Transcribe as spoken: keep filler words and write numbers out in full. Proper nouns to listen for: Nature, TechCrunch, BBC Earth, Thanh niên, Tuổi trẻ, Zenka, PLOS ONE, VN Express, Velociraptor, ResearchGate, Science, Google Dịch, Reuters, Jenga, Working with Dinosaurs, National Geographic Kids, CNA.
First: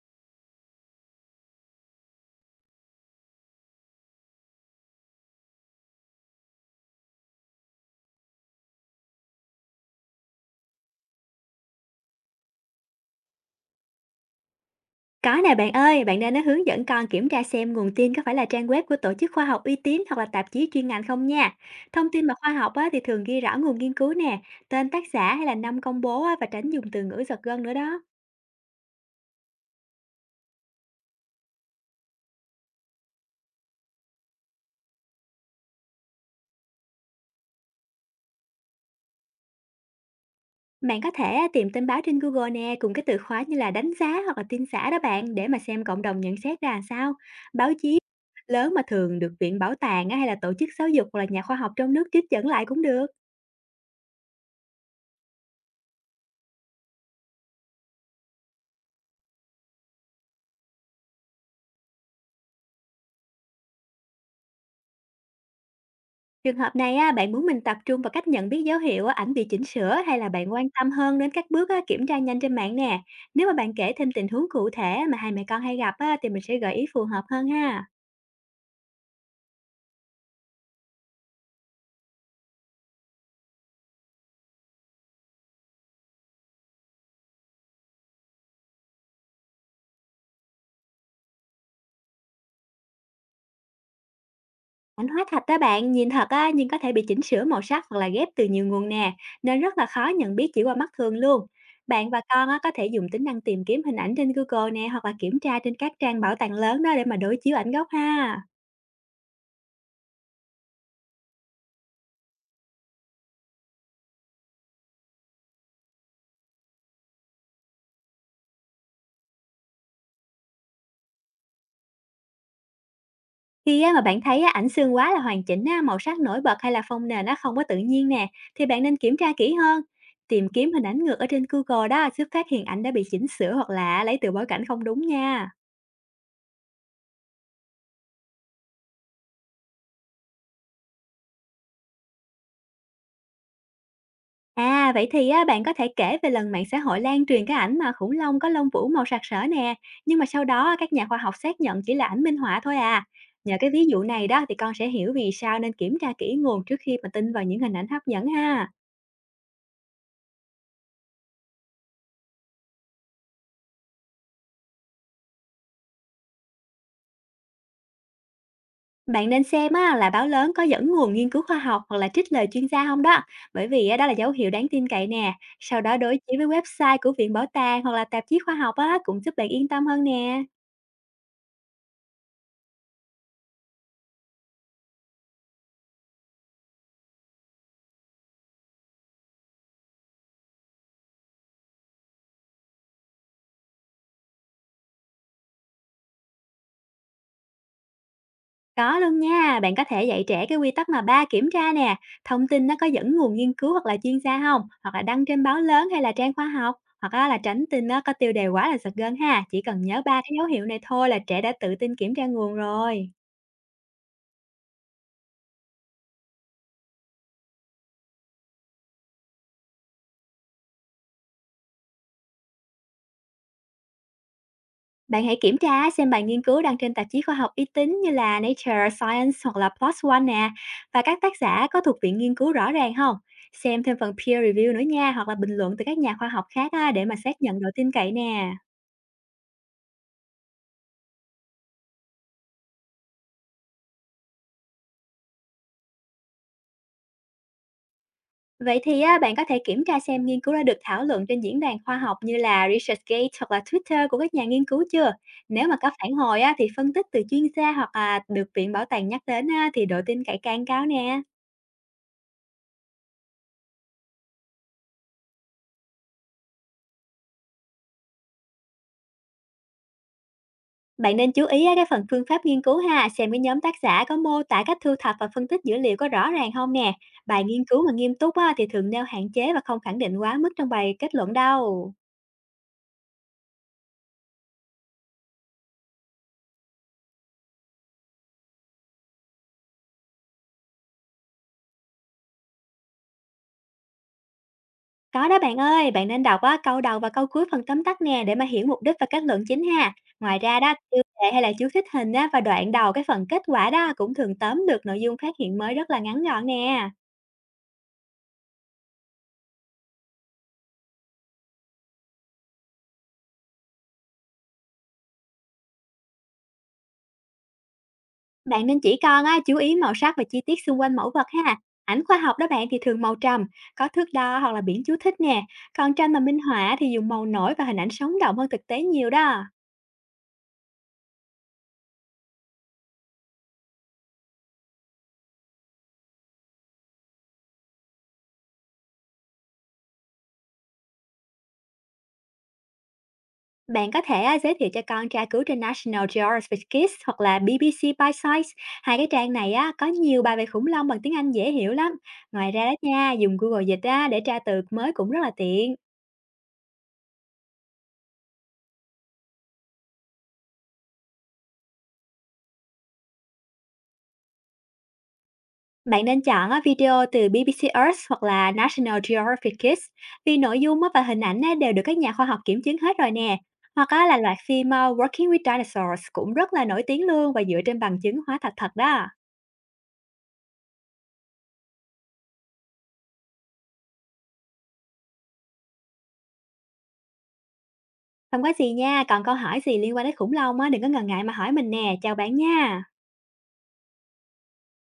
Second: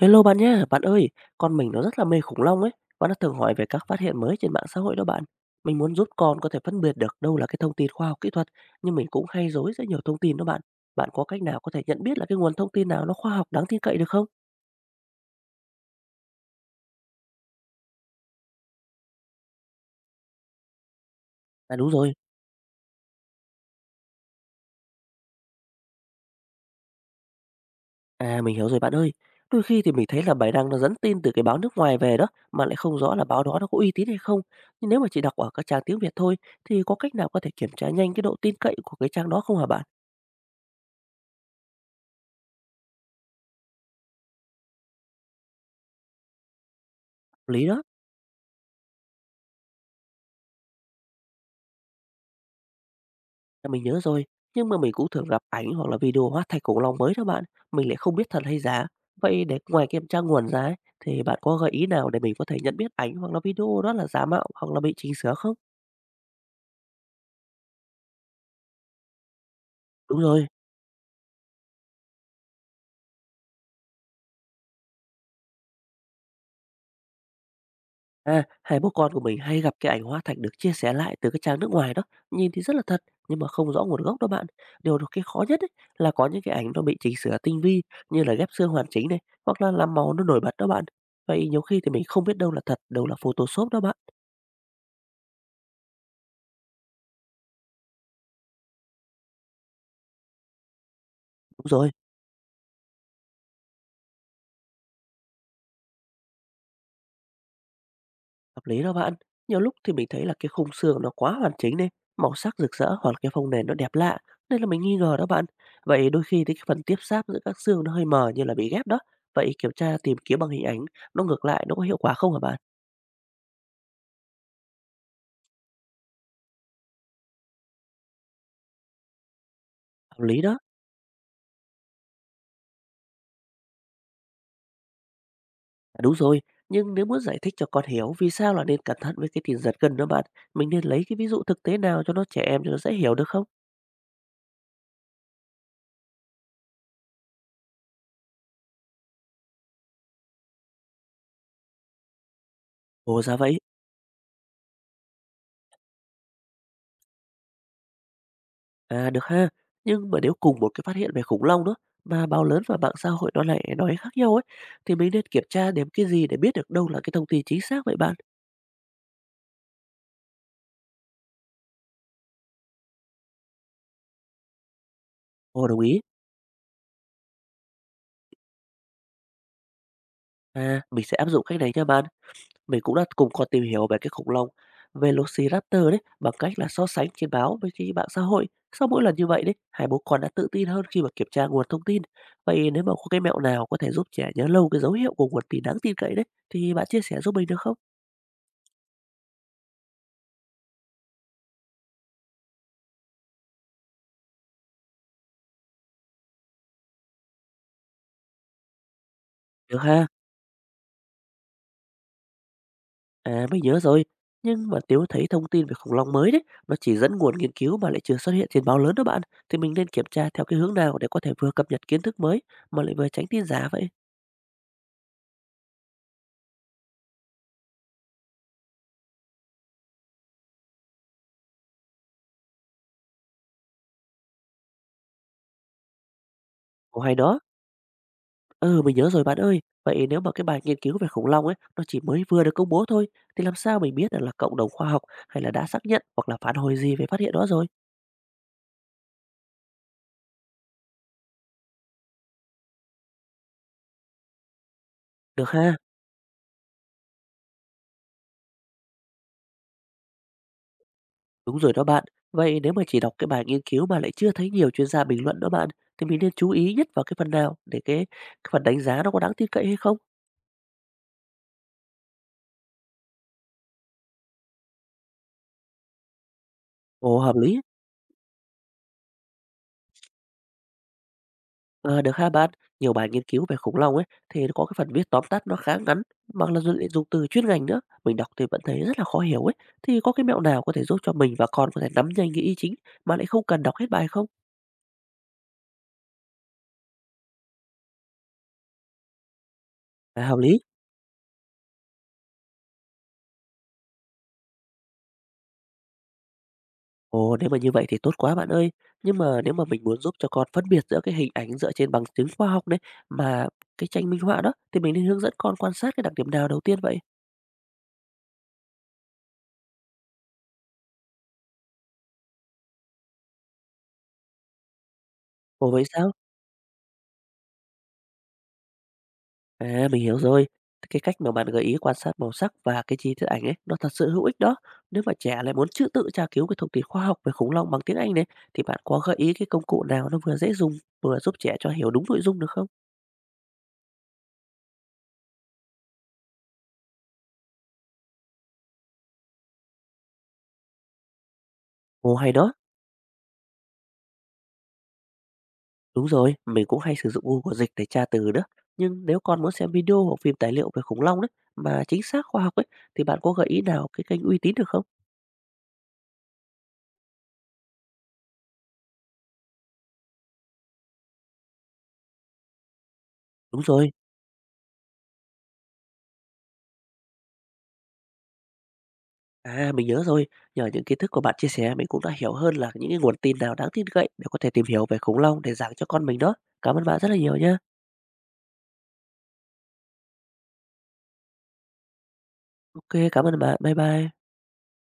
Hello bạn nhá, bạn ơi, con mình nó rất là mê khủng long ấy và nó thường hỏi về các phát hiện mới trên mạng xã hội đó bạn. Mình muốn giúp con có thể phân biệt được đâu là cái thông tin khoa học kỹ thuật, nhưng mình cũng hay rối giữa nhiều thông tin đó bạn. Bạn có cách nào có thể nhận biết là cái nguồn thông tin nào nó khoa học đáng tin cậy được không? Có nè bạn ơi, bạn nên nó hướng dẫn con kiểm tra xem nguồn tin có phải là trang web của tổ chức khoa học uy tín hoặc là tạp chí chuyên ngành không nha. À đúng Thông rồi. tin mà khoa học á, thì thường ghi rõ nguồn nghiên cứu nè, tên tác giả hay là năm công bố á, và tránh dùng từ ngữ giật gân nữa đó. À, mình hiểu rồi bạn ơi. Đôi khi thì mình thấy là bài đăng nó dẫn tin từ cái báo nước ngoài về đó, mà lại không rõ là báo đó nó có uy tín hay không. Nhưng nếu mà chỉ đọc ở các trang tiếng Việt thôi, thì có cách nào có thể kiểm tra nhanh cái độ tin cậy của cái trang đó không hả bạn? Bạn có thể á, tìm tin báo trên Google nè, cùng cái từ khóa như là đánh giá hoặc là tin xã đó bạn, để mà xem cộng đồng nhận xét ra làm sao. Lý Báo đó. chí lớn mà thường được viện bảo tàng á, hay là tổ chức giáo dục hoặc là nhà khoa học trong nước trích dẫn lại cũng được. À, mình nhớ rồi, nhưng mà mình cũng thường gặp ảnh hoặc là video hóa thạch khủng long mới đó bạn, mình lại không biết thật hay giả. Vậy để ngoài kiểm tra nguồn ra ấy, thì bạn có gợi ý nào để mình có thể nhận biết ảnh hoặc là video đó là giả mạo hoặc là bị chỉnh sửa không? Trường hợp này á, bạn muốn mình tập trung vào cách nhận biết dấu hiệu á, ảnh bị chỉnh sửa, hay Đúng là rồi. bạn quan tâm hơn đến các bước á, kiểm tra nhanh trên mạng nè? Nếu mà bạn kể thêm tình huống cụ thể mà hai mẹ con hay gặp á, thì mình sẽ gợi ý phù hợp hơn ha. À, hai bố con của mình hay gặp cái ảnh hóa thạch được chia sẻ lại từ cái trang nước ngoài đó, nhìn thì rất là thật nhưng mà không rõ nguồn gốc đó bạn. Điều đó cái khó nhất ấy, là có những cái ảnh nó bị chỉnh sửa tinh vi, như là ghép xương hoàn chỉnh này, hoặc là làm màu nó nổi bật đó bạn. Vậy nhiều khi thì mình không biết đâu là thật, đâu là Photoshop đó bạn. Ảnh hóa thạch đó bạn, nhìn thật á, nhưng có thể bị chỉnh sửa màu sắc hoặc là ghép từ nhiều nguồn nè, nên rất là khó nhận biết chỉ qua mắt thường luôn. Đúng rồi. Bạn và con á, có thể dùng tính năng tìm kiếm hình ảnh trên Google nè, hoặc là kiểm tra trên các trang bảo tàng lớn đó để mà đối chiếu ảnh gốc ha. Hợp lý đó bạn. Nhiều lúc thì mình thấy là cái khung sườn nó quá hoàn chỉnh đi, màu sắc rực rỡ hoặc là cái phông nền nó đẹp lạ, nên là mình nghi ngờ đó bạn. Vậy đôi khi thì cái phần tiếp giáp giữa các xương nó hơi mờ như là bị ghép đó. Vậy kiểm tra tìm kiếm bằng hình ảnh nó ngược lại nó có hiệu quả không hả bạn? Khi á, mà bạn thấy á, ảnh xương quá là hoàn chỉnh á, màu sắc nổi bật, hay là phông nền nó không có tự nhiên nè, thì bạn nên kiểm tra kỹ hơn. Hợp lý Tìm đó. kiếm hình ảnh ngược ở trên Google đó giúp phát hiện ảnh đã bị chỉnh sửa hoặc là lấy từ bối cảnh không đúng nha. À, đúng rồi, nhưng nếu muốn giải thích cho con hiểu vì sao là nên cẩn thận với cái tiền giật gân đó bạn, mình nên lấy cái ví dụ thực tế nào cho nó trẻ em cho nó dễ hiểu được không? À, vậy thì á, bạn có thể kể về lần mạng xã hội lan truyền cái ảnh mà khủng long có lông vũ màu sặc sỡ nè, nhưng mà sau đó các nhà khoa học xác nhận chỉ là ảnh minh họa thôi à. Ồ ra Nhờ vậy. cái ví dụ này đó, thì con sẽ hiểu vì sao nên kiểm tra kỹ nguồn trước khi mà tin vào những hình ảnh hấp dẫn ha. À, được ha. Nhưng mà nếu cùng một cái phát hiện về khủng long đó, mà báo lớn và mạng xã hội nó lại nói khác nhau ấy, thì mình nên kiểm tra đến cái gì để biết được đâu là cái thông tin chính xác vậy bạn? Bạn nên xem á, là báo lớn có dẫn nguồn nghiên cứu khoa học hoặc là trích lời chuyên gia không đó, bởi vì á, đó là dấu hiệu đáng tin cậy nè. Ồ, đồng Sau đó, ý. đối chiếu với website của Viện Bảo tàng hoặc là tạp chí khoa học á, cũng giúp bạn yên tâm hơn nè. À, mình sẽ áp dụng cách này nha bạn. Mình cũng đã cùng con tìm hiểu về cái khủng long Velociraptor đấy bằng cách là so sánh trên báo với cái mạng xã hội. Sau mỗi lần như vậy đấy, hai bố con đã tự tin hơn khi mà kiểm tra nguồn thông tin. Vậy nếu mà có cái mẹo nào có thể giúp trẻ nhớ lâu cái dấu hiệu của nguồn tin đáng tin cậy đấy, thì bạn chia sẻ giúp mình được không? Có luôn nha, bạn có thể dạy trẻ cái quy tắc mà ba kiểm tra nè: thông tin nó có dẫn nguồn nghiên cứu hoặc là chuyên gia không, hoặc là đăng trên báo lớn hay là trang khoa học, hoặc á, là tránh tin nó có tiêu đề quá là giật gân ha. Chỉ Được cần nhớ ha. ba cái dấu hiệu này thôi là trẻ đã tự tin kiểm tra nguồn rồi. À, mình nhớ rồi. Nhưng mà nếu thấy thông tin về khủng long mới đấy, nó chỉ dẫn nguồn nghiên cứu mà lại chưa xuất hiện trên báo lớn đó bạn, thì mình nên kiểm tra theo cái hướng nào để có thể vừa cập nhật kiến thức mới, mà lại vừa tránh tin giả vậy? Bạn hãy kiểm tra xem bài nghiên cứu đăng trên tạp chí khoa học uy tín như là Nature, Science hoặc là pê lờ ô ét ôn nè, và các tác giả có thuộc viện nghiên cứu rõ ràng không? Xem thêm phần peer review nữa nha, hoặc là bình luận từ các nhà khoa học khác á, Ồ để mà hay đó. xác nhận độ tin cậy nè. Ừ, mình nhớ rồi bạn ơi. Vậy nếu mà cái bài nghiên cứu về khủng long ấy, nó chỉ mới vừa được công bố thôi, thì làm sao mình biết được là cộng đồng khoa học hay là đã xác nhận hoặc là phản hồi gì về phát hiện đó rồi? Vậy thì á, bạn có thể kiểm tra xem nghiên cứu đã được thảo luận trên diễn đàn khoa học như là ResearchGate hoặc là Twitter của các nhà nghiên cứu chưa? Được Nếu mà ha. có phản hồi á, thì phân tích từ chuyên gia hoặc là được viện bảo tàng nhắc đến á, thì độ tin cậy càng cao nè. Đúng rồi đó bạn. Vậy nếu mà chỉ đọc cái bài nghiên cứu mà lại chưa thấy nhiều chuyên gia bình luận đó bạn, thì mình nên chú ý nhất vào cái phần nào để cái, cái phần đánh giá nó có đáng tin cậy hay không? Bạn nên chú ý á, cái phần phương pháp nghiên cứu ha, xem cái nhóm tác giả có mô tả cách thu thập và phân tích dữ liệu có rõ ràng không nè. Ồ, hợp Bài lý. nghiên cứu mà nghiêm túc á, thì thường nêu hạn chế và không khẳng định quá mức trong bài kết luận đâu. Ờ, được ha bạn. Nhiều bài nghiên cứu về khủng long ấy thì nó có cái phần viết tóm tắt nó khá ngắn, mà là dùng, lại dùng từ chuyên ngành nữa. Mình đọc thì vẫn thấy rất là khó hiểu ấy. Thì có cái mẹo nào có thể giúp cho mình và con có thể nắm nhanh cái ý chính mà lại không cần đọc hết bài không? Có đó bạn ơi, bạn nên đọc á, câu đầu và câu cuối phần tóm tắt nè, để mà hiểu mục đích và kết luận chính ha. À, Ngoài hợp lý. ra đó, tiêu đề hay là chú thích hình á, và đoạn đầu cái phần kết quả đó cũng thường tóm được nội dung phát hiện mới rất là ngắn gọn nè. Ồ, nếu mà như vậy thì tốt quá bạn ơi. Nhưng mà nếu mà mình muốn giúp cho con phân biệt giữa cái hình ảnh dựa trên bằng chứng khoa học đấy, mà cái tranh minh họa đó, thì mình nên hướng dẫn con quan sát cái đặc điểm nào đầu tiên vậy? Bạn nên chỉ con á, chú ý màu sắc và chi tiết xung quanh mẫu vật ha. Ảnh khoa học đó bạn thì thường màu trầm, có thước đo hoặc là biển chú thích nè. Ồ vậy Còn sao? tranh mà minh họa thì dùng màu nổi và hình ảnh sống động hơn thực tế nhiều đó. À mình hiểu rồi. Cái cách mà bạn gợi ý quan sát màu sắc và cái chi tiết ảnh ấy nó thật sự hữu ích đó. Nếu mà trẻ lại muốn tự tự tra cứu cái thông tin khoa học về khủng long bằng tiếng Anh đấy, thì bạn có gợi ý cái công cụ nào nó vừa dễ dùng, vừa giúp trẻ cho hiểu đúng nội dung được không? Bạn có thể à, giới thiệu cho con tra cứu trên National Geographic Kids hoặc là bê bê xê By Science. Hai cái trang này á, có nhiều bài về khủng long bằng tiếng Anh dễ hiểu lắm. Ồ hay Ngoài đó. ra đó nha, dùng Google Dịch á, để tra từ mới cũng rất là tiện. Đúng rồi, mình cũng hay sử dụng Google Dịch để tra từ nữa. Nhưng nếu con muốn xem video hoặc phim tài liệu về khủng long đấy mà chính xác khoa học ấy, thì bạn có gợi ý nào cái kênh uy tín được không? Bạn nên chọn á, video từ bê bê xê Earth hoặc là National Geographic Kids, vì nội dung á và hình ảnh á đều được các nhà khoa học kiểm chứng hết rồi nè. Đúng Hoặc rồi. á là loạt phim ờ, Working with Dinosaurs cũng rất là nổi tiếng luôn, và dựa trên bằng chứng hóa thạch thật đó. À mình nhớ rồi, nhờ những kiến thức của bạn chia sẻ mình cũng đã hiểu hơn là những cái nguồn tin nào đáng tin cậy để có thể tìm hiểu về khủng long để giảng cho con mình đó. Cảm ơn bạn rất là nhiều nhé. Không có gì nha, còn câu hỏi gì liên quan đến khủng long á, đừng có ngần ngại mà hỏi mình nè, chào bạn nha. Ok, cảm ơn bạn. Bye bye.